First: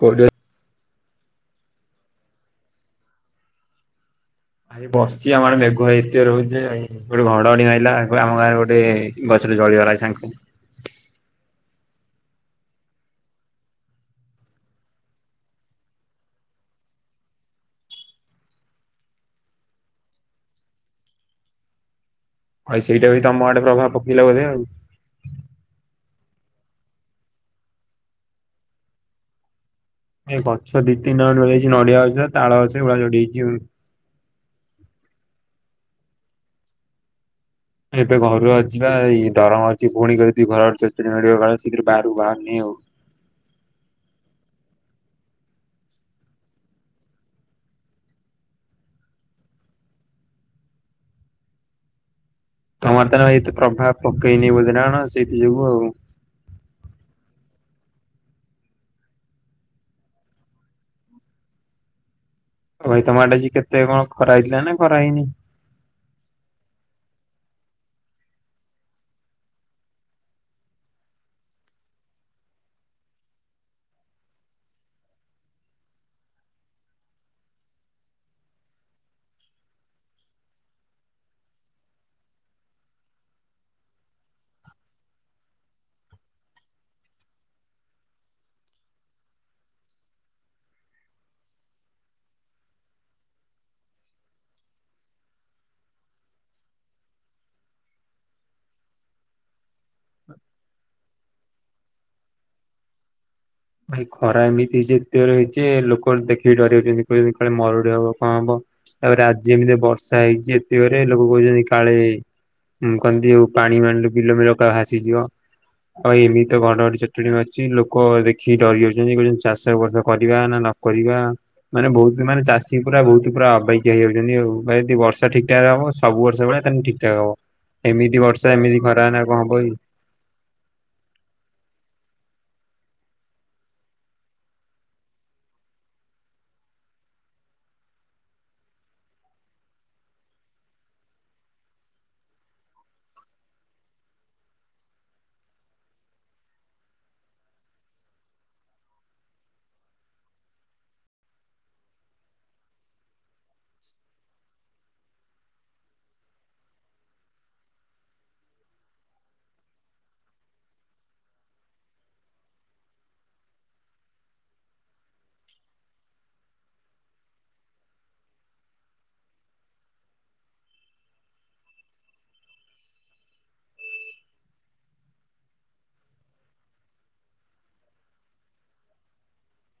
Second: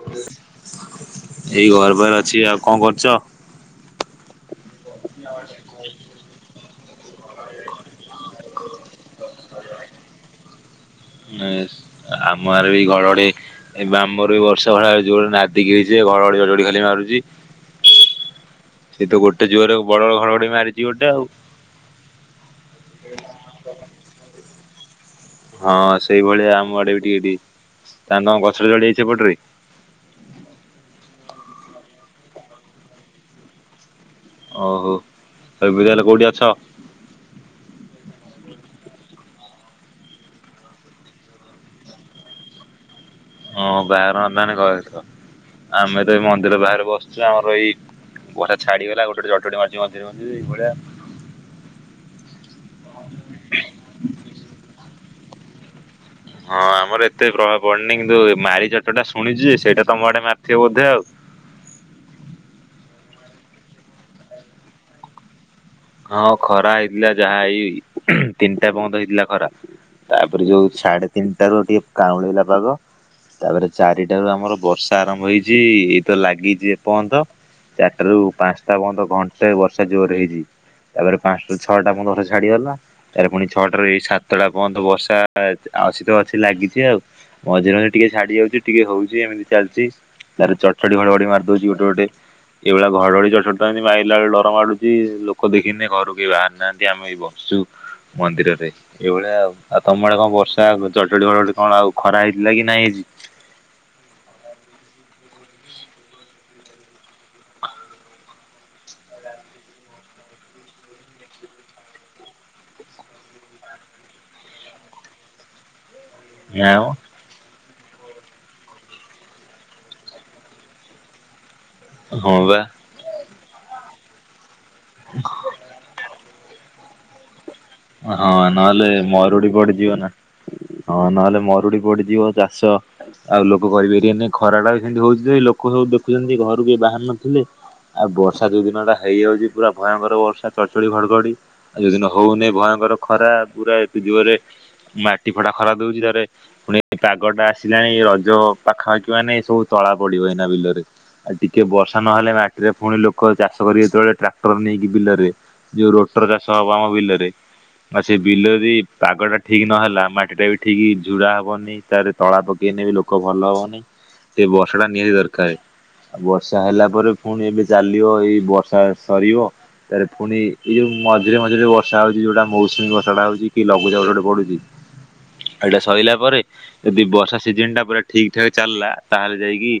କୋଉଠି ଅ [inaudible] ଏଇ ଘରପାଖରେ ଅଛି ଆଉ କଣ କରୁଚ? ଆରେ ବସିଚି ଆମ ଆଡ଼େ ମେଘ ଏତେ ଜୋରେ ହୋଉଚି ଯେ [unintelligible] ଘଡ ଘଡିି ମାଇଲା ଆମ ଗାଁରେ ଗୋଟେ ଗଛଟେ ଜଳିଗଲା ଏଇ ସାଙ୍ଗେ ସାଙ୍ଗେ। ଆମ ଆଡେ ବି ଘଡ଼ ଘଡ଼ି ଆମର ବି ବର୍ଷା ଭଳିଆ ଯୋ ନାଦିକିରି ସେ ଘଡ ଘଡି ଖାଲି ମାରୁଛି ସେ ତ ଗୋଟେ ଜୁଅରେ ବଡ ବଡ ଘରଘଡି ମାରିଛି ଗୋଟେ ଆଉ। ହଉ ସେଇଟା ବି ତମ ଆଡେ ପ୍ରଭାବ ପକେଇଲେ ବୋଧେ ଆଉ। ହଁ ସେଇଭଳିଆ ଆମ ଆଡେ ବି ଟିକେ ତା ତଙ୍କ ଗଛରେ ଚଡି ଯାଇଛି ଏପଟରେ ଏ ଗଛ ଦି ତିନି ଟା ଖଣ୍ଡେ ଭଗିଯାଇଚି ନଡିଆ ଗଛ ତାଳ ଗଛ ଗୁଡା ଚଢଯାଇଛି। ଓହୋ ଏ ଏବେ ତାହାଲେ କୋଉଠି ଅଛ? ଏବେ ଘରୁ ଅ ଯିବା ଏଇ ଦରମା ଅଛି ପୁଣି କରି ଦି ଘର ଚଚୁରୀ ମିଳିବ କଳେ ଶଥିରେ ବାହାରୁ ବାହାରୁନି ଆଉ। ହଁ ବାହାର ନାନେ କହ ଆମେ ତ ଏଇ ମନ୍ଦିର ବାହାରେ ବସିଛୁ ଆମର ଏଇ ଘା ଛାଡିଗଲା ଗୋଟେ ଗୋଟେ ମାରୁଛି ମନ୍ଦି ମି ଏଇ ଭଳିଆ ତମର ତ ନ ଏତ ପ୍ରଭାବ ପକେଇନି ବୋଧେ ନା କଣ? ସେଇଠି ଯିବୁ ଆଉ। ହଁ ଆମର ଏତେ ପ୍ରଭାବ ୱାର୍ଣିଂ ଦୋଉ ମାରି ଚଟା ଶୁଣିଛି ସେଇଟା ତମ ଆଡେ ମାରଥିବ ବୋଧେ ଆଉ। ଭାଇ ତମ ଏଡେ ଯ କେତେ କଣ ଖରା ହେଇଥିଲା ନା ଖରାହେଇନି? ହଁ ଖରା ହେଇଥିଲା ଯାହା ଏଇ ତିନିଟା ପର୍ଯ୍ୟନ୍ତ ହେଇଥିଲା ଖରା ତାପରେ ଯୋଉ ସାଢେ ତିନିଟ ର ଟିକେ କାଉଁଳେଇଲା ପାଗ ତାପରେ ଚାରିଟାରୁ ଆମର ବର୍ଷା ଆରମ୍ଭ ହେଇଛି ଏଇ ତ ଲାଗିଛି ଏ ପର୍ଯ୍ୟନ୍ତ ଚାରିଟ ରୁ ପାଞ୍ଚଟା ପର୍ଯ୍ୟନ୍ତ ଘଣ୍ଟଟା ବର୍ଷା ଜୋର ହେଇଛି। ତାପରେ ପାଞ୍ଚଟା ଛଅଟା ପର୍ଯ୍ୟନ୍ତଥର ଛାଡିଗଲା ତାରେ ପୁଣି ଛଅଟାରୁ ଏଇ ସାତଟା ପର୍ଯ୍ୟନ୍ତ ବର୍ଷା ଆଛି ତ ଅଛି ଲାଗିଛି ଆଉ ମଝିରେ ମଝିରେ ଟିକେ ଛାଡି ଯାଉଛି ଟିକେ ହଉଛି ଏମିତି ଚାଲିଛି ତାର ଚଟଚଡି ଘଡଘଡି ମାରି ଦଉଛି ଗୋଟେ ଗୋଟେ ଏଇଭଳିଆ ଘଡଘଡି ଚା ଏମିତି ମାରଲା ବେଳେ ଡର ମାଡୁଛି। ଲୋକ ଦେଖିନେ ଘରୁ କେହି ବାହାରି ନାହାନ୍ତି ଆମେ ଏ ବସଛୁ ମନ୍ଦିରରେ ଏଇଭଳିଆ ଆଉ ଆଉ ତମ ଆଡେ କଣ ବର୍ଷା ଚଟଡି ଫଟଟି କଣ ଆଉ ଖରା ହେଇଥିଲା କି ନାଇଁ ହେଇଛି। ଭାଇ ଖରା ଏମିତି ହେଇଛି ଏତେବେ ହେଇଛି ଲୋକ ଦେଖିକି ଡରି ଯାଉଛନ୍ତି କାଳେ ମରୁଡି ହବ କଣ ହବ ତାପରେ ଆ ଏମିତି ବର୍ଷା ହେଇଛି ଏତେବେ ଲୋକ କହୁଛନ୍ତି କାଳେ କହନ୍ତି ଆଉ ପାଣି ମାଣିଲ ବିଲ ବିଲ କା ଭାସିଯିବ। ଆଉ ଏମିତି ତ ଘଡ ଆଉ ଘଡି ଚଡ୍ ଚଡ଼ି ମାରୁଚି ଲୋକ କହ କି ଡରି ଯାଉଛନ୍ତି କହୁଛନ୍ତି ଚାଷ ବର୍ଷ କରିବା ନା ନକରିବା ମାନେ ବହୁତ ହଁ ମାନେ ବା ଚାଷୀ ପୁରା ବହୁତ ପୁରା ଅବେଗ ଏହା ହେଇ ଯାଉଛନ୍ତି ଆଉ। ଭାଇ ଯଦି ବର୍ଷା ଠିକ ଠାକ ହବ ସବୁ ବର୍ଷ ସେଇ ଭଳିଆ ତାହନେ ଠିକ୍ ଠାକ୍ ହବ। ଏମିତି ହଁ ବର୍ଷା ଏମିତି ନହେଲେ ଖରା ନା କଣ ମରୁଡି ହବ କି? ପଡିଯିବ ନା ହଁ ନହେଲେ ମରୁଡି ପଡିଯିବ। ଚାଷ ଆଉ ଲୋକ କହିବେକି ଏନେ ଖରା ଟା ବି ସେମିତି ହଉଛି ଲୋକ ସବୁ ଦେଖୁଛନ୍ତି ଘରୁ କି ବାହାର ନଥିଲେ ଆଉ ବର୍ଷା ଯୋଉ ଦିନ ଟା ହେଇଯାଉଛି ପୁରା ଭୟଙ୍କର ବର୍ଷା ଚଢଚଢ ଘଡଘଡି ଆଉ ଯୋଉଦିନ ହଉନି। ଭୟଙ୍କର ଖରା ପୁରା ଏତେ ଯୁଗରେ ମାଟି ଫଟା ଖରା ଦଉଛି ତାରେ ପୁଣି ପାଗଟା ଆସିଲାଣି ରଜ ପାଖାପାଖି ମାନେ ସବୁ ତଳା ପଡିବ ଏନା ବିଲରେ ଆଉ ଟିକେ ବର୍ଷା ନହେଲେ ମାଟିରେ ପୁଣି ଲୋକ ଚାଷ କରି ଯେତେବେଳେ ଟ୍ରାକ୍ଟର ନେଇକି ବିଲରେ ଯୋଉ ରୋଟର ଚାଷ ହବ ଆମ ବିଲରେ ଆଉ ସେ ବିଲ ଯଦି ପାଗଟା ଠିକ ନହେଲା ମାଟି ଟା ବି ଠିକ ଝୁଡା ହବନି ତରେ ତଳା ପକେଇଲେ ବି ଲୋକ ଭଲ ହବନି ସେ ବର୍ଷା ଟା ନିହାତି ଦରକାର ଆଉ ବର୍ଷା ହେଲା ପରେ ପୁଣି ଏବେ ଚାଲିବ ଏଇ ବର୍ଷା ସରିବ ତାରେ ପୁଣି ଏ ଯୋଉ ମଝିରେ ମଝିରେ ବର୍ଷା ହଉଛି। ଯୋଉଟା ମୌସୁମୀ ବଷା ଟା ହଉଛି କି ଲଘୁଚାପ ଗୋଟେ ପଡୁଛି ଏଇଟା ସରିଲା ପରେ ଯଦି ବର୍ଷା ସିଜନ ଟା ପୁରା ଠିକ ଠାକ୍ ଚାଲିଲା ତାହେଲେ ଯାଇକି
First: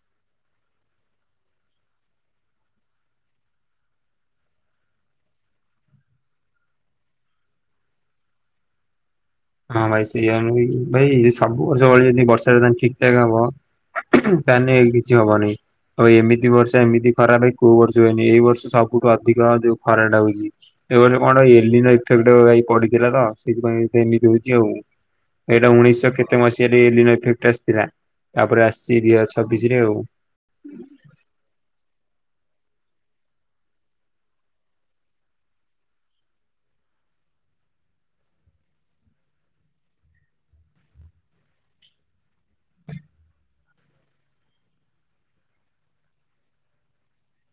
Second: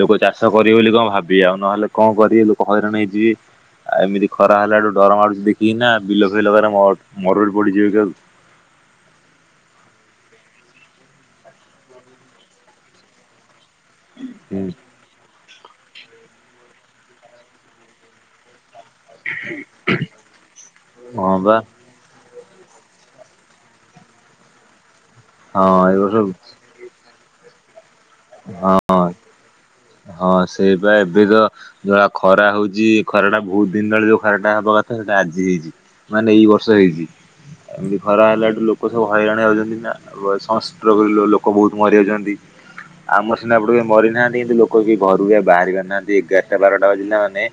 ଲୋକ ଚାଷ କରିବେ ବୋଲି କଣ ଭାବିବେ ଆଉ ନହେଲେ କଣ କରିବେ ଲୋକ ହଇରାଣ ହେଇଛିିବେ ଏମିତି ଖରା ହେଲାୁ ଡର ମାଡୁଛି ଦେଖିକି ନା ବିଲ ଫ ମରଳ ପଡ଼ିଯିବକି ଆଉ। ହଁ ଭାଇ ସେଇ ଭାଇ ସବୁ ବର୍ଷ ଭଳି ଯଦି ବର୍ଷାଲେ ଠିକ୍ ଠା ହବ ତା ହୁଁ ନେଇ କିଛି ହବନି। ଆଉ ଏମିତି ବର୍ଷ ଏମିତି ଖରା କୋଉ ବର୍ଷୁଏନି ଏଇ ବର୍ଷ ସବ ସବୁଠୁ ଅଧିକ ଯୋଉ ଖରାଟା ହୋଉଛି। ଏବେ ଗୋଟେ ହଁ କଣ ବା ଗୋଟେ ଏଲିନୋ ଇଥ ଭାଇ ପଡିଥିଲା ତ ସେଇଥିପାଇଁ ସେମତି ହୋଉଛି ଆଉ। ଏଇଟା ହଁ ଏ ଉଣେଇଶହ ବର୍ଷ କେତେ ମସିହାରେ ଏଲିନୋ ଇଫେକ୍ଟ ତେସ୍ ଥିଲା। ତାପରେ ହଁ ଆସିଛି ଦୁଇ ହଜାର ଛବିଶ ରେ ଆଉ। ହଁ ସେଇପା ଏବେ ତ ଯ ଖରା ଖରା ହେଉଛି ଖରାଟା ବହୁତ ଦିନ ତଳେ ଯେଉଁ ଖରାଟା ହେବା କଥା ସେଇଟା ଆଜି ହେଇଛି ମାନେ ଏଇ ବର୍ଷ ହେଇଛି ଖରା ହେଲାଠୁ ଲୋକ ସବୁ ହଇରାଣ ଯାଉଛନ୍ତି ନା ସନ୍ଷ୍ଟ୍ରୋକ ଲୋକ ବହୁତ ମରିଯାଉଛନ୍ତି ଆମର ସିନା ଏପଟେ କେହି ମରିନାହାନ୍ତି କିନ୍ତୁ ଲୋ ଲୋକ କେହି ଘରୁବି ବାହାରି ପାରୁ ନାହାନ୍ତି ଏଗାରଟା ବାରଟା ବାଜିଲା ମାନେ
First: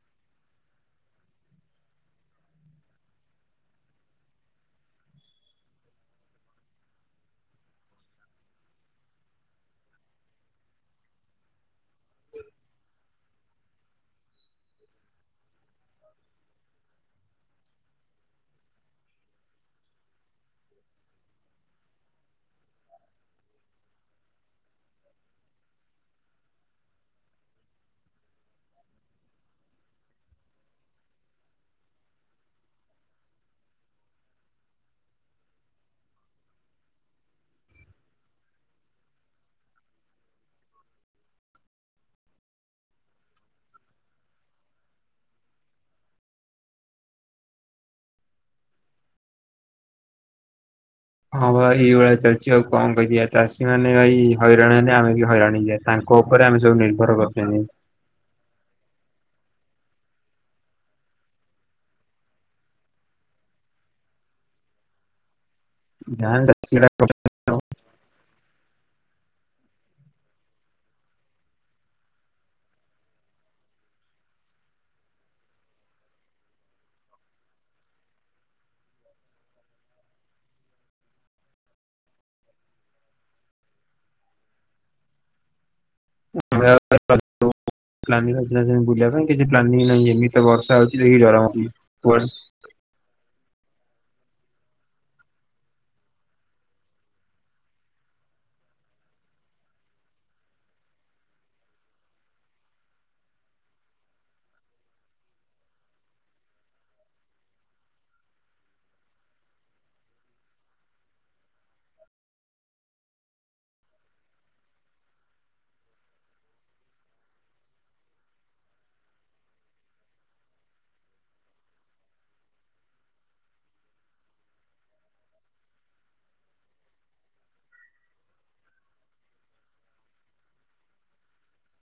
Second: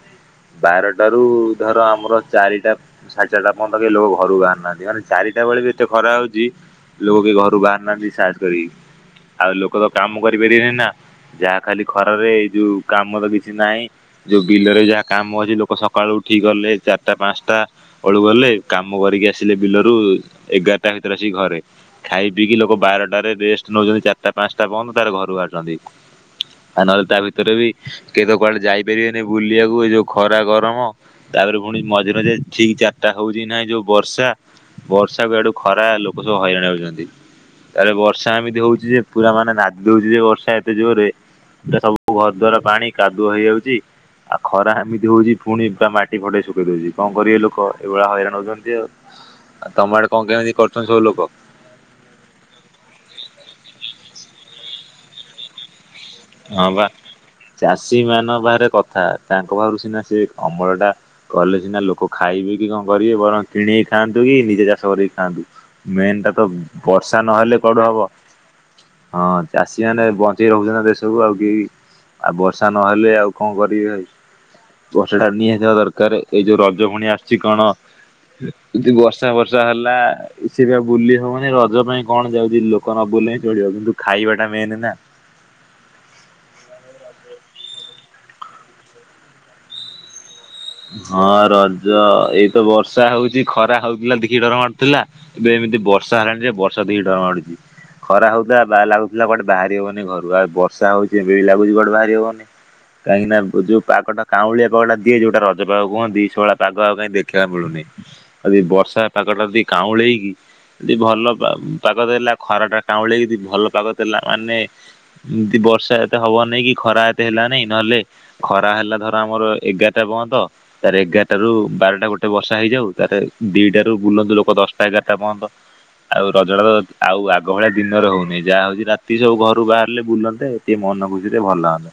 ବାରଟାରୁ ଧର ଆମର ଚାରିଟା ସାଢେ ଚାରିଟା ପର୍ଯ୍ୟନ୍ତ ଲୋକ ଘରୁ ବାହାରୁ ନାହାନ୍ତି ମାନେ ଚାରିଟା ବେଳେ ବି ଏତେ ଖରା ହେଉଛି ଲୋକ କେହି ଘରୁ ବାହାରୁ ନାହାନ୍ତି ସାହାସ କରିକି ଆଉ ଲୋକ ତ କାମ କରିପାରିବେନି ନା ଯାହା ଖାଲି ଖରାରେ ଏଇ ଯୋଉ କାମ ତ କିଛି ନାହିଁ ଯୋଉ ବିଲରେ ଯାହା କାମ ଅଛି ଲୋକ ସକାଳୁ ଉଠିକି ଗଲେ ଚାରିଟା ପାଞ୍ଚଟା ବେଳୁ ଗଲେ କାମ କରିକି ଆସିଲେ ବିଲରୁ ଏଗାରଟା ଭିତରେ ଆସିକି ଘରେ ଖାଇ ପିଇକି ଲୋକ ବାରଟାରେ ରେଷ୍ଟ ନଉଛନ୍ତି ଚାରିଟା ପାଞ୍ଚଟା ପର୍ଯ୍ୟନ୍ତ ତାପରେ ଘରୁ ବାହାରୁଛନ୍ତି। ଆଉ ନହେଲେ ତା ଭିତରେ ବି କେହିତ କୁଆଡେ ଯାଇପାରିବେନି ବୁଲିବାକୁ ଏ ଯୋଉ ଖରା ଗରମ ତାପରେ ପୁଣି ମଝିରେଝିରେ ଠିକ ଚାରିଟା ହଉଛି ନାହିଁ ଯୋଉ ବର୍ଷା ବର୍ଷାକୁ ଆଡୁ ଖରା ଲୋକ ସବୁ ହଇରାଣ ହଉଛନ୍ତି ତାପରେ ବର୍ଷା ଏମିତି ହଉଛି ଯେ ପୁରା ମାନେ ନାଦି ଦଉଛି ଯେ ବର୍ଷା ଏତେ ଜୋରରେ ପୁରା ସବୁ ଘର ଦଵାର ପାଣି କାଦୁଅ ହେଇଯାଉଛି ଆଉ ଖରା ଏମିତି ହଉଛି ପୁଣି ବା ମାଟି ଫଟେଇ ଶୁଖେଇ ଦଉଛି କଣ କରିବେ ଲୋକ ଏଇଭଳିଆ ହଇରାଣ ହଉଛନ୍ତି ଆଉ ଆଉ ତମ ଆଡେ କଣ କେମିତି? କରୁଛନ୍ତି ସବୁ ଲୋକ? ହଁ ଭ ଏଇ ଭଳିଆ ଚାଲିଛି ଆଉ କଣ କରିବା ଚାଷୀ ମାନେ ଭାଇ ହଇରାଣ ହେଲେ ଆମେ ବି ହଇରାଣ ହେଇଯିବା। ତାଙ୍କ ଉପରେ ଆମେ ହଁ ସବୁ ବା ନିର୍ଭର କରୁଛନ୍ତି ଚାଷୀ ମାନଙ୍କ ବାହାରେ କ ଥା ତାଙ୍କ ପାଖରୁ ସିନା ସେ ଅମଳ ଟା କଲେ ସିନା ଲୋକ ଖାଇବେ କି କଣ କରିବେ ବରଂ କିଣି କି ଖାଆନ୍ତୁ କି ନିଜେ ଚାଷ କରି କି ଖାଆନ୍ତୁ। ମେନ୍ ଟା ଯାହା ତ ଚାଷୀ ବର୍ଷା ନହେଲେ କୁଆଡୁ ହବ ହଁ ଚାଷୀ ମାନେ ବଞ୍ଚେଇ ରଖୁଛନ୍ତି ନା ଦେଶକୁ। ସବୁ ଆଉ କେହି ଆଉ ବର୍ଷା ନହେଲେ ଆଉ କଣ କରିବେ ବର୍ଷାଟା ନିହାତି ହବା ଦରକାର ଏଇ ଯୋଉ ରଜ ଭୁଣି ଆସୁଛି କଣ ଯଦି ବର୍ଷା ବର୍ଷା ହେଲା ସେ ବି ବୁଲି ହବନି ରଜ ପାଇଁ କଣ ଯାଉଛି ଲୋକ ନ ବୁଲିଲେ ହିଁ ଚଳିବ କିନ୍ତୁ ଖାଇବା ଟା ମେନ ନା? [unintelligible] ବୁଲିବା ପାଇଁ କିଛି ପ୍ଲାନିଂ ନାହିଁ ଏମିତି। ତ ବର୍ଷା ହଉଛି ଦେଖିକି ହଁ ଡର ରଜ ମାଡୁଛି। ଏଇତ ବର୍ଷା ହଉଛି ଖରା ହଉଥିଲା ଦେଖି ଡର ମାଡୁଥିଲା ଏବେ ଏମିତି ବର୍ଷା ହେଲାଣି ଯେ ବର୍ଷା ଦେଖି ଡର ମାଡୁଛି ଖରା ହଉଥିଲା ବା ଲାଗୁଥିଲା କଟେ ବାହାରି ହବନି ଘରୁ ଆଉ ବର୍ଷା ହଉଛି ଏବେ ଖରା ହଉଥିଲା ଦେଖିକି ଡର ମଡୁଥିଲା ଏବେ ଏମତି ବର୍ଷା ହେଲାଣି ଯେ ବର୍ଷା କୁ ଦେଖିକି ଡର ମାଡ଼ୁଛି ଖରା ହଉଥିଲା [unintelligible] କୁଆଡ଼େ ବାହାରି ହଉନଥିଲା ଘରୁ ବର୍ଷା ହଉଚି ଏବେ ବି ଲାଗୁଛି କୁଆଡେ଼ ବାହାରି ହବ କାହିକିଁ ନା ଜଉ କାଉଁଳିଆ ପାଗଟା ଦିଏ ରଜକୁ ଗପ କୁହନ୍ତି ସେଭଳିଆ ପାଗ ଆଉ କାହିଁ ଦେଖିବାକୁ ମିଳୁନି ଯଦି ବର୍ଷା ପାଗଟା ଯଦି କାଉଁଳେଇକି ଯି ଭଲ ପାଗ ଦେଲା ଖରା ଟା କାଉଁଳେଇକି ଯଦି ଭଲ ପାଗ ଦେଲା ମାନେ ଏମତି ବର୍ଷା ଏତେ ହବନେଇଁ କି ଖରା ଏତେ ହେଲାନାଇଁ ନହେଲେ ଖରା ହେଲା ଧର ଆମର ଏଗାରଟା ପର୍ଯ୍ୟନ୍ତ ତାର ଏଗାରଟା ର ବାରଟା ଗୋଟେ ବର୍ଷା ହେଇଯାଉ ତାର ଦିଟା ରୁ ବୁଲନ୍ତୁ ଲୋକ ଦଶଟା ଏଗାରଟା ପର୍ଯ୍ୟନ୍ତ ଆଉ ରଜଟା ତ ଆଉ ଆଗ ଭଳିଆ ଦିନରେ ହଉନି ଯାହା ହଉଛି ରାତି ସବୁ ଘରୁ ବାହାରିଲେ ବୁଲନ୍ତେ ଟିକେ ମନ ଖୁସି ରେ ଭଲ ଲାଗନ୍ତା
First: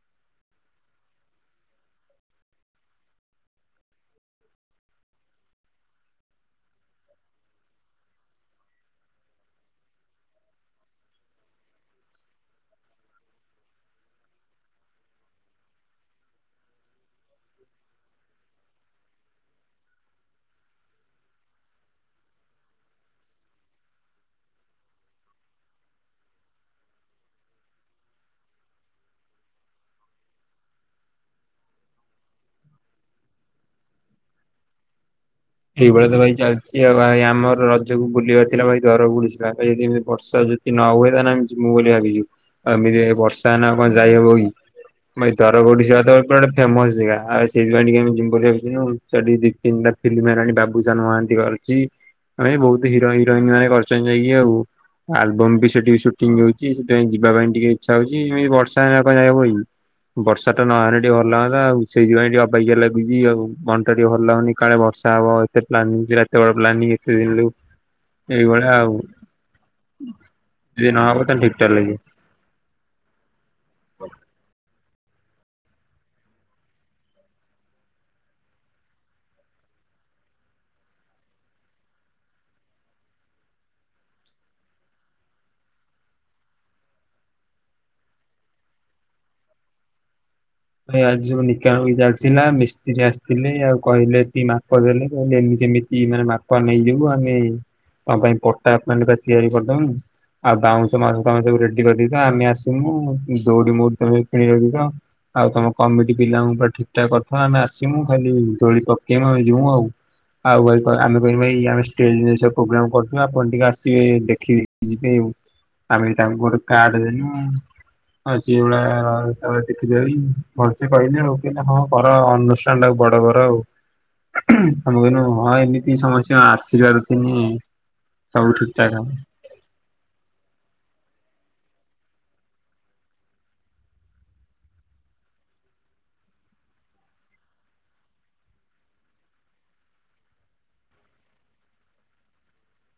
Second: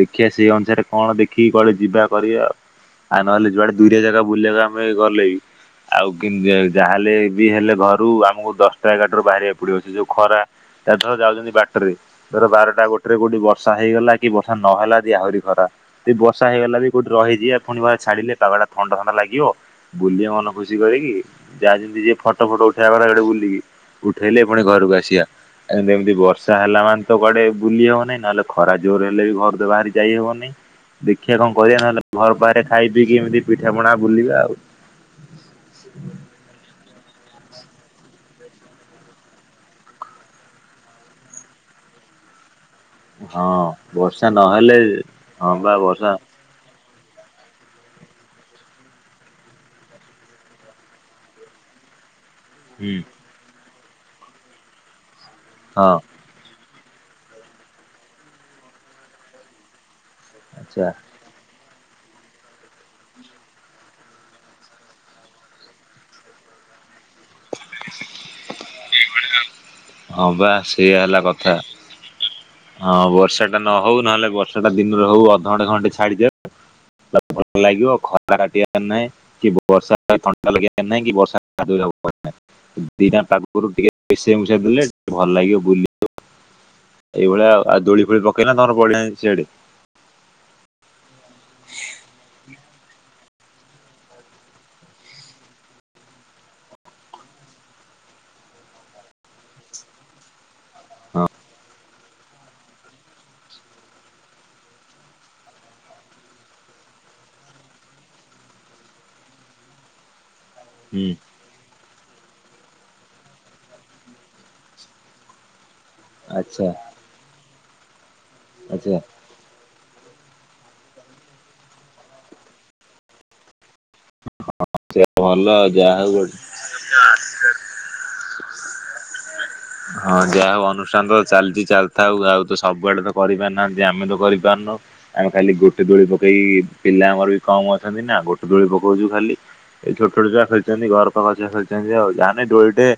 ଦେଖିବା ସେଇ ଅନୁସାରେ କଣ ଦେଖିକି କୁଆଡେ଼ ଯିବା କରିବା ଆଉ ଆଉ ନହେଲେ ଯୁଆଡେ ଦୁରିଆ ଜାଗା ବୁଲିବାକୁ ଆମେ ଗଲେ ବି ଆଉ ଯାହାଲେ ବି ହେଲେ ଘରୁ ଆମକୁ ଦଶଟା ଏଗାରଟା ରୁ ବାହାରିବାକୁ ପଡିବ ସେ ଯୋଉ ଖରା ତା ଧର ଯାଉଛନ୍ତି ବାଟରେ ଧର ବାରଟା ଗୋଟେରେ କୋଉଠି ବର୍ଷା ହେଇଗଲା କି ବର୍ଷା ନହେଲା ଦି ଆହୁରି ଖରା ବର୍ଷା ହେଇଗଲା ବି କୋଉଠି ରହିଜିବା। ପୁଣି ବା ଛାଡିଲେ କାଗା ଥଣ୍ଡା ଥଣ୍ଡା ଲାଗିବ ବୁଲିବେ ମନ ଖୁସି କରିକି ଯାହା ଯେମିତି ଯିଏ ଫଟୋ ଫଟୋ ଉଠେଇବା କଥା ସେଡେ ବୁଲିକି ଉଠେଇଲେ ପୁଣି ଘରକୁ ଆସିବା ଏମିତି ବର୍ଷା ହେଲା ମାନେ ତ କୁଆଡେ ବୁଲି ହବନାହିଁ ନହେଲେ ଖରା ଜୋର ହେଲେ ବି ଘରୁ ତ ବାହାରି ଯାଇହବନେହିଁ ଦେଖିବା କଣ କରିବା ନହେଲେ ଘର ବା ସେ ଖାଇ ପିଇକି ଏମିତି ପିଠା ପଣା ବୁଲିବା ଆଉ। ଏହିଭଳିଆ ତ ଭାଇ ଚାଲିଛି ଆଉ ଭାଇ ଆମର ରଜ କୁ ବୁଲିବାର ଥିଲା ଭାଇ ଦର ବୁଡିଶା ତ ଏଠି ଏମତି ବର୍ଷା ଜତି ନ ହୁଏ ତାହେଲେ ଆମେ ଜିମୁଁ ବୋଲି ଭାବିଛୁ। ଏମିତି ବର୍ଷା ହଁ ହେନେ ଆଉକଣ ବର୍ଷା ଯାଇହବ କି ନହେଲେ ଭାଇ ହଁ ବା ଧରପଡିଶା ତ ବର୍ଷା ଏପଟେ ଫେମସ୍ ଯେଗା ଆଉ ସେଇଥି ପାଇଁ ଟିକେ ଆମେ ଜିମୁଁ ବୋଲି ଭାବିଥିଲୁ ଛୁଆ ଦି ତିନିଟା ଫିଲ୍ମ ରାଣୀ ବାବୁସାନ ମହାନ୍ତି କରୁଛି ଆମେ ବି ବହୁତ ହୁଁ ହିରୋ ହିରୋଇନ୍ ସାଙ୍ଗେ କରିଛୁ। [unintelligible] ଆଲବମ୍ ବି ହଁ ସେଠି ସୁଟିଂ ହଉ ଯେ ସେଥିପାଇଁ ଯିବା ପାଇଁ ଟିକେ ଇଚ୍ଛା ହଉଛି ଏମିତି ବର୍ଷା ହେଲେ ଆଉ କଣ ଯାଇହେବ କି। ବର୍ଷା ଟା ଆଚ୍ଛା। ନହେଲେ ଟିକେ ଭଲ ଲାଗନ୍ତା ଆଉ ସେଇଥିପାଇଁ ଟିକେ ଅବାଗିଆ ଲାଗୁଛି ଆଉ ମନ୍ ଟା ଟିକେ ଭଲ ଲାଗୁନି କାଳେ ଵ [unintelligible] ଏଇଭଳିଆ ଆଉ ହଁ ବା ଯଦି ସେଇଆ ନ ହେଲା ହବ ତାହାଲେ କଥା। ଠିକଠାକ ଲାଗିବ। ହଁ ବର୍ଷା ନ ହଉ ନହେଲେ ବର୍ଷା ଟା ଦିନ୍ ରହୁ ଅଧଘଣ୍ଟେ ଘଣ୍ଟେ ଛାଡିଯାଉ ଭଲ ଲାଗିବ ଖରା କାଟିବାର ନାହିଁ କି ବର୍ଷା ଥଣ୍ଡା ଲାଗିବାର ନାହିଁ କି ବର୍ଷା କାଦୁଅ ରେ ହେବାର ନାହିଁ ଦିଟାଙ୍କ ପାଗରୁ ଟିକେ ମିଶେଇ ମୁସାଇ କି ଦେଲେ ଟିକେ ଭଲ ଲାଗିବ ବୁଲିବାକୁ ଏଇଭଳିଆ ଆଉ ଦୋଳି ଫୋଳି ପକେଇଲେ ତମର ପଡିଆ ନାହିଁ ସେଆଡେ ଏ ଆଯି ସବୁ ନିକା ହୋଇ ଯାଇଥିଲା ମିସ୍ତ୍ରୀ ଆସିଥିଲେ ଆଉ କହିଲେ କି ମାପ ଦେଲେ କହିଲେ ଏମିତି କେମିତି ମାନେ ମାପା ନେଇଯିବୁ ଆମେ ତ ପାଇଁ ପଟା ମାନେ ତିଆରି କରିଦବୁ। ଆଉ ବାଉଁଶ [unintelligible] ର ତ ଆମେ ଆସିମୁ ଦୌଡିମ ତମ କିଣି ରଖି ତ ଆଉ ତମ କମିଟି ପିଲାଙ୍କୁ ପୁରା ଠିକ୍ ଠାକ୍ କରିଥା ଆମେ ଆସିମୁ ଖାଲି ଦୋଳି ପକେଇମୁ ଆମେ ଜିମୁ ଆଉ। ଆଉ [unintelligible] ହୁଁ ଆମେ କହିବା [unintelligible] ଠିକ୍ ଜିନିଷ ପ୍ରୋଗ୍ରାମ କରୁଥିଲା ଆପଣ ଟିକେ ଆସିବେ ଦେଖିବେ ଯିବେ। ଆମେ ତାଙ୍କୁ ଗୋଟେ ଆଚ୍ଛା କାଡ୍ ଦେନୁ ଆ ସେଉଳା ଆଚ୍ଛା [unintelligible] [unintelligible] ଭଲସେ କହିଲି ହଉ କହିଲ ହଁ କର ଅନୁଷ୍ଠାନ ଟାକୁ ବଡ କର ଆଉ। ଆମେ କହିଲୁ ଭଲ ହଁ ଯାହା ଏମିତି ହଉ ଗୋଟେ ସମସ୍ତିଙ୍କ ଆଶୀର୍ବାଦ ଥିନେ ସବୁ ଠିକ୍ ଠାକ୍ ହବ। ହଁ ଯାହା ହଉ ଅନୁଷ୍ଠାନ ତ ଚାଲିଛି ଚାଲିଥାଉ ।ଆଉ ତ ସବୁଆଡେ ତ କରିପାରୁନାହାନ୍ତି ଆମେ ତ କରିପାରୁନୁ । ଆମେ ଖାଲି ଗୋଟେ ଦୋଳି ପକେଇକି ପିଲା ଆମର ବି କମ ଅଛନ୍ତି ନା ଗୋଟେ ଦୋଳି ପକଉଛୁ । ଖାଲି ଏଇ ଛୋଟ ଛୋଟ ଛୁଆ ଖେଳିଛନ୍ତି ଘର ପାଖ ଛୁଆ ଖେଳିଛନ୍ତି ଆଉ ଯାହାହେଦୋଳିଟେ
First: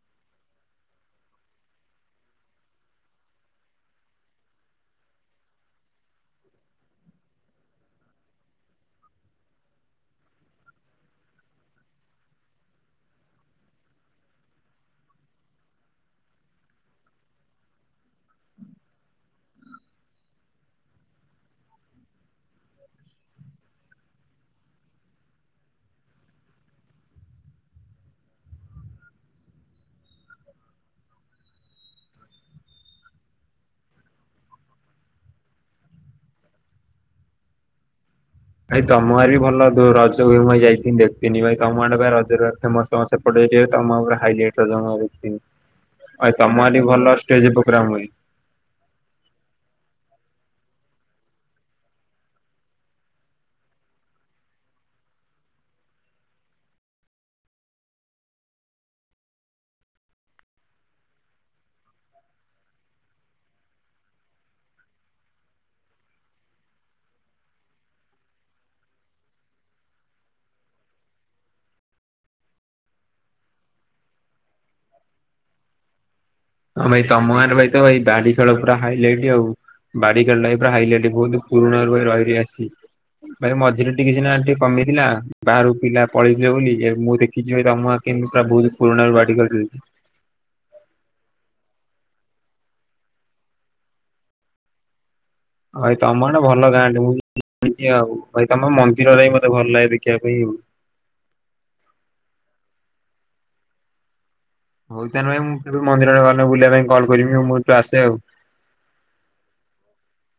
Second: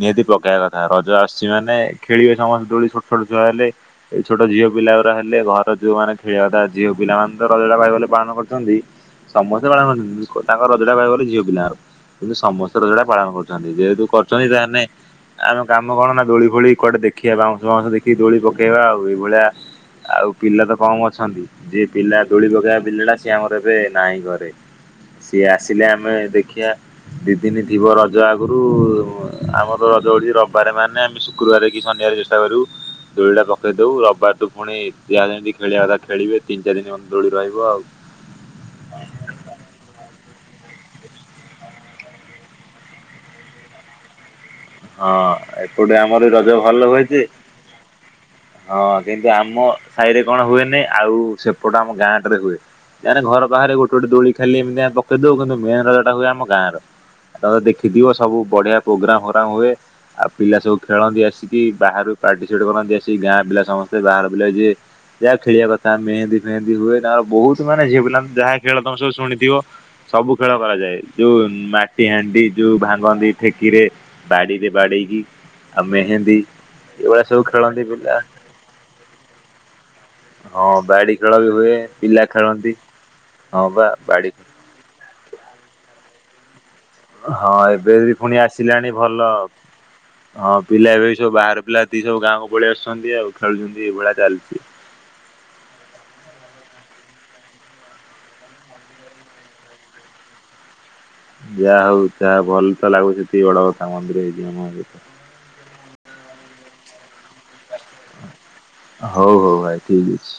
ନିହାତି ପକେଇବା କଥା ରଜ ଆସଛି ମାନେ ଖେଳିବେ ସମସ୍ତେ ଦୋଳି ଛୋଟ ଛୋଟ ଛୁଆ ହେଲେ ଏଇ ଛୋଟ ଝିଅ ପିଲା ଗୁରା ହେଲେ ଘର ଯୋଉମାନେ ଖେଳିବାଥା ଝିଅ ପିଲାମାନେତ ରଜଟା କହିବା ଗଲେ ପାଳନ କରୁଛନ୍ତି ସମସ୍ତେ ପାଳନ କରୁଛନ୍ତି ତାଙ୍କ ରଜଟା କହିବାକୁ ଗଲେ ଝିଅ ପିଲାଙ୍କର କିନ୍ତୁ ସମସ୍ତେ ରଜଟା ପାଳନ କରୁଛନ୍ତି ଯେହେତୁ କରଛନ୍ତି ତାହେଲେ ଆ କାମ କଣ ନା ଦୋଳି ଫୋଳି କୁଆଡେ ଦେଖିବା ବାଉଁଶ ବାଉଁଶ ଦେଖିକି ଦୋଳି ପକେଇବା ଆଉ ଏଇଭଳିଆ ଆଉ ପିଲା ତ କମ ଅଛନ୍ତି ଯିଏ ପିଲା ଦୋଳି ପକେଇବା ପିଲାଟା ସିଏ ଆମର ଏବେ ନାହିଁ ଘରେ ସିଏ ଆସିଲେ ଆମେ ଦେଖିବା ଦି ଦିନ ଥିବ ରଜ ଆଗରୁ ଆମର ରଜ ଭଳି ବାରେ ମାନେ ଆମେ ଶୁକ୍ରବାର କି ଶନିବାର ଚେଷ୍ଟା କରିବୁ ଦୋଳି ଟା ପକେଇ ଦଉ ରବିବାର ଠୁ ପୁଣି ଜାହାଯେମିତି ଖେଳିବା କଥା ଖେଳିବେ ତିନି ଚାରି ଦିନ ଦୋଳି ରହିବ ଆଉ। ଭାଇ ତମ ଆରେ ବି ଭଲ ଦୋ [unintelligible] ଯାଇଥିନି ଦେଖଥିନି ଭାଇ ତମ ଆଡେ ପା ରଜ ରେ ଫେମସ ତମ ସେପଟ ଏରିଆରେ ତମ ଉପରେ ହାଇଲାଇଟ। ରଜ ମୁଁ ହଁ ଦେଖିଥିନି। ଏପଟେ ଆମର ଭାଇ ରଜ ତମ ଆଡେ ଭଲ ବି ହୋଇଛି ଷ୍ଟେଜ ପ୍ରୋଗ୍ରାମ ହୁଏ। ହଁ କିନ୍ତୁ ଆମ ସାହିରେ କଣ ହୁଏନି। ଆଉ ସେପଟ ଆମ ଗାଁ ଟା ରେ ହୁଏ। କାହିଁକିନା ଘର ପାଖରେ ଗୋଟେ ଗୋଟେ ଦୋଳି ଖାଲି ଏମିତି ପକେଇ ଦଉ। କିନ୍ତୁ ମେନ ରଜାଟା ହୁଏ ଆମ ଗାଁର ଆଉ ଦେଖିଥିବ ସବୁ ବଢିଆ ପ୍ରୋଗ୍ରାମ ଗ୍ରାମ ହୁଏ ଆଉ ପିଲା ସବୁ ଖେଳନ୍ତି। ଆସିକି ବାହାରୁ ପାର୍ଟିସିପେଟ କରନ୍ତି। ଆସିକି ଗାଁ ପିଲା ସମସ୍ତେ ବାହାର ପିଲା ଯିଏ। ଯାହା ଖେଳିବା କଥା ମେହେନ୍ଦୀ ଫେହନ୍ଦି ହୁଏ। ତାଙ୍କର ବହୁତ ମାନେ ଝିଅ ପିଲା ଯାହା ଖେଳ ତମେ ସବୁ ଶୁଣିଥିବ। ସବୁ ଖେଳ କରାଯାଏ। ଯୋଉ ମାଟି ହାଣ୍ଡି ଯଉ ଭାଙ୍ଗନ୍ତି ଠେକିରେ ବାଡ଼ିରେ ବାଡ଼େଇକି ଆଉ ମେହେନ୍ଦୀ ହଁ ଭାଇ ଏଇଭଳିଆ ତମ ସବୁ ଗାଁ ରେ ଭାଇ ତ ଖେଳନ୍ତି ଭାଇ ପିଲା ବାଡି ଖେଳ ପୁରା ହାଇଲାଇଟ ଆଉ। ବାଡି ଖେଳ ଟା ପୁରା ହଁ ହାଇଲାଇଟ ବାଡି ଖେଳ ବହୁତ ବି ହୁଏ ପୁରୁଣା ରୁ ରହି ପିଲା ରହି ଖେଳନ୍ତି ଆସିଛି। ଭାଇ ହଁ ବା ମଝିରେ ଟିକେ ବାଡି ସିନା ଏମିତି କମିଥିଲା ବାହାରୁ ପିଲା ପଳେଇ ଥିଲେ ବୋଲି। ଏ ମୁଁ ଦେଖିଛି ହଁ ଭାଇ ତମ ଏବେ ଗାଁ ବି କେମିତି ପୁଣି ପୁରା ବହୁତ ଆସିଲାଣି ପୁରୁଣାରୁ ଭଲ। ବାଡି ଖେଳ ଚାଲିଛି। ହଁ ପିଲା ଏବେ ବି ସବୁ ବା ପିଲା ଯେତିକି ସବୁ ଗାଁ କୁ ପଳେଇ ଆସୁଛନ୍ତି ଆଉ ଖେଳୁଛନ୍ତି ଏଇ ଭଳିଆ ଚାଲଚି। ଭାଇ ତମ ଆଡେ ଭଲ ଗାଁ ଟେ। ମୁଁ ଜାଣିଛି ଆଉ ଭାଇ ତମ ମନ୍ଦିରରେ ଟା ମତେ ଭଲ ଲାଗେ ଦେଖିବା ପାଇଁ ଆଉ। ଯାହା ହଉ [unintelligible] ହଉ ତାହାଲେ ଭାଇ ମୁଁ କେବେ ମନ୍ଦିର ଆଡେ ଗଲେ କଲ୍ କରିବି ଆଉ। ମୁଁ ଏଇଠୁ ଆସେ ଆଉ। ହଉ ହଉ ଭାଇ ଠିକ ଅଛି।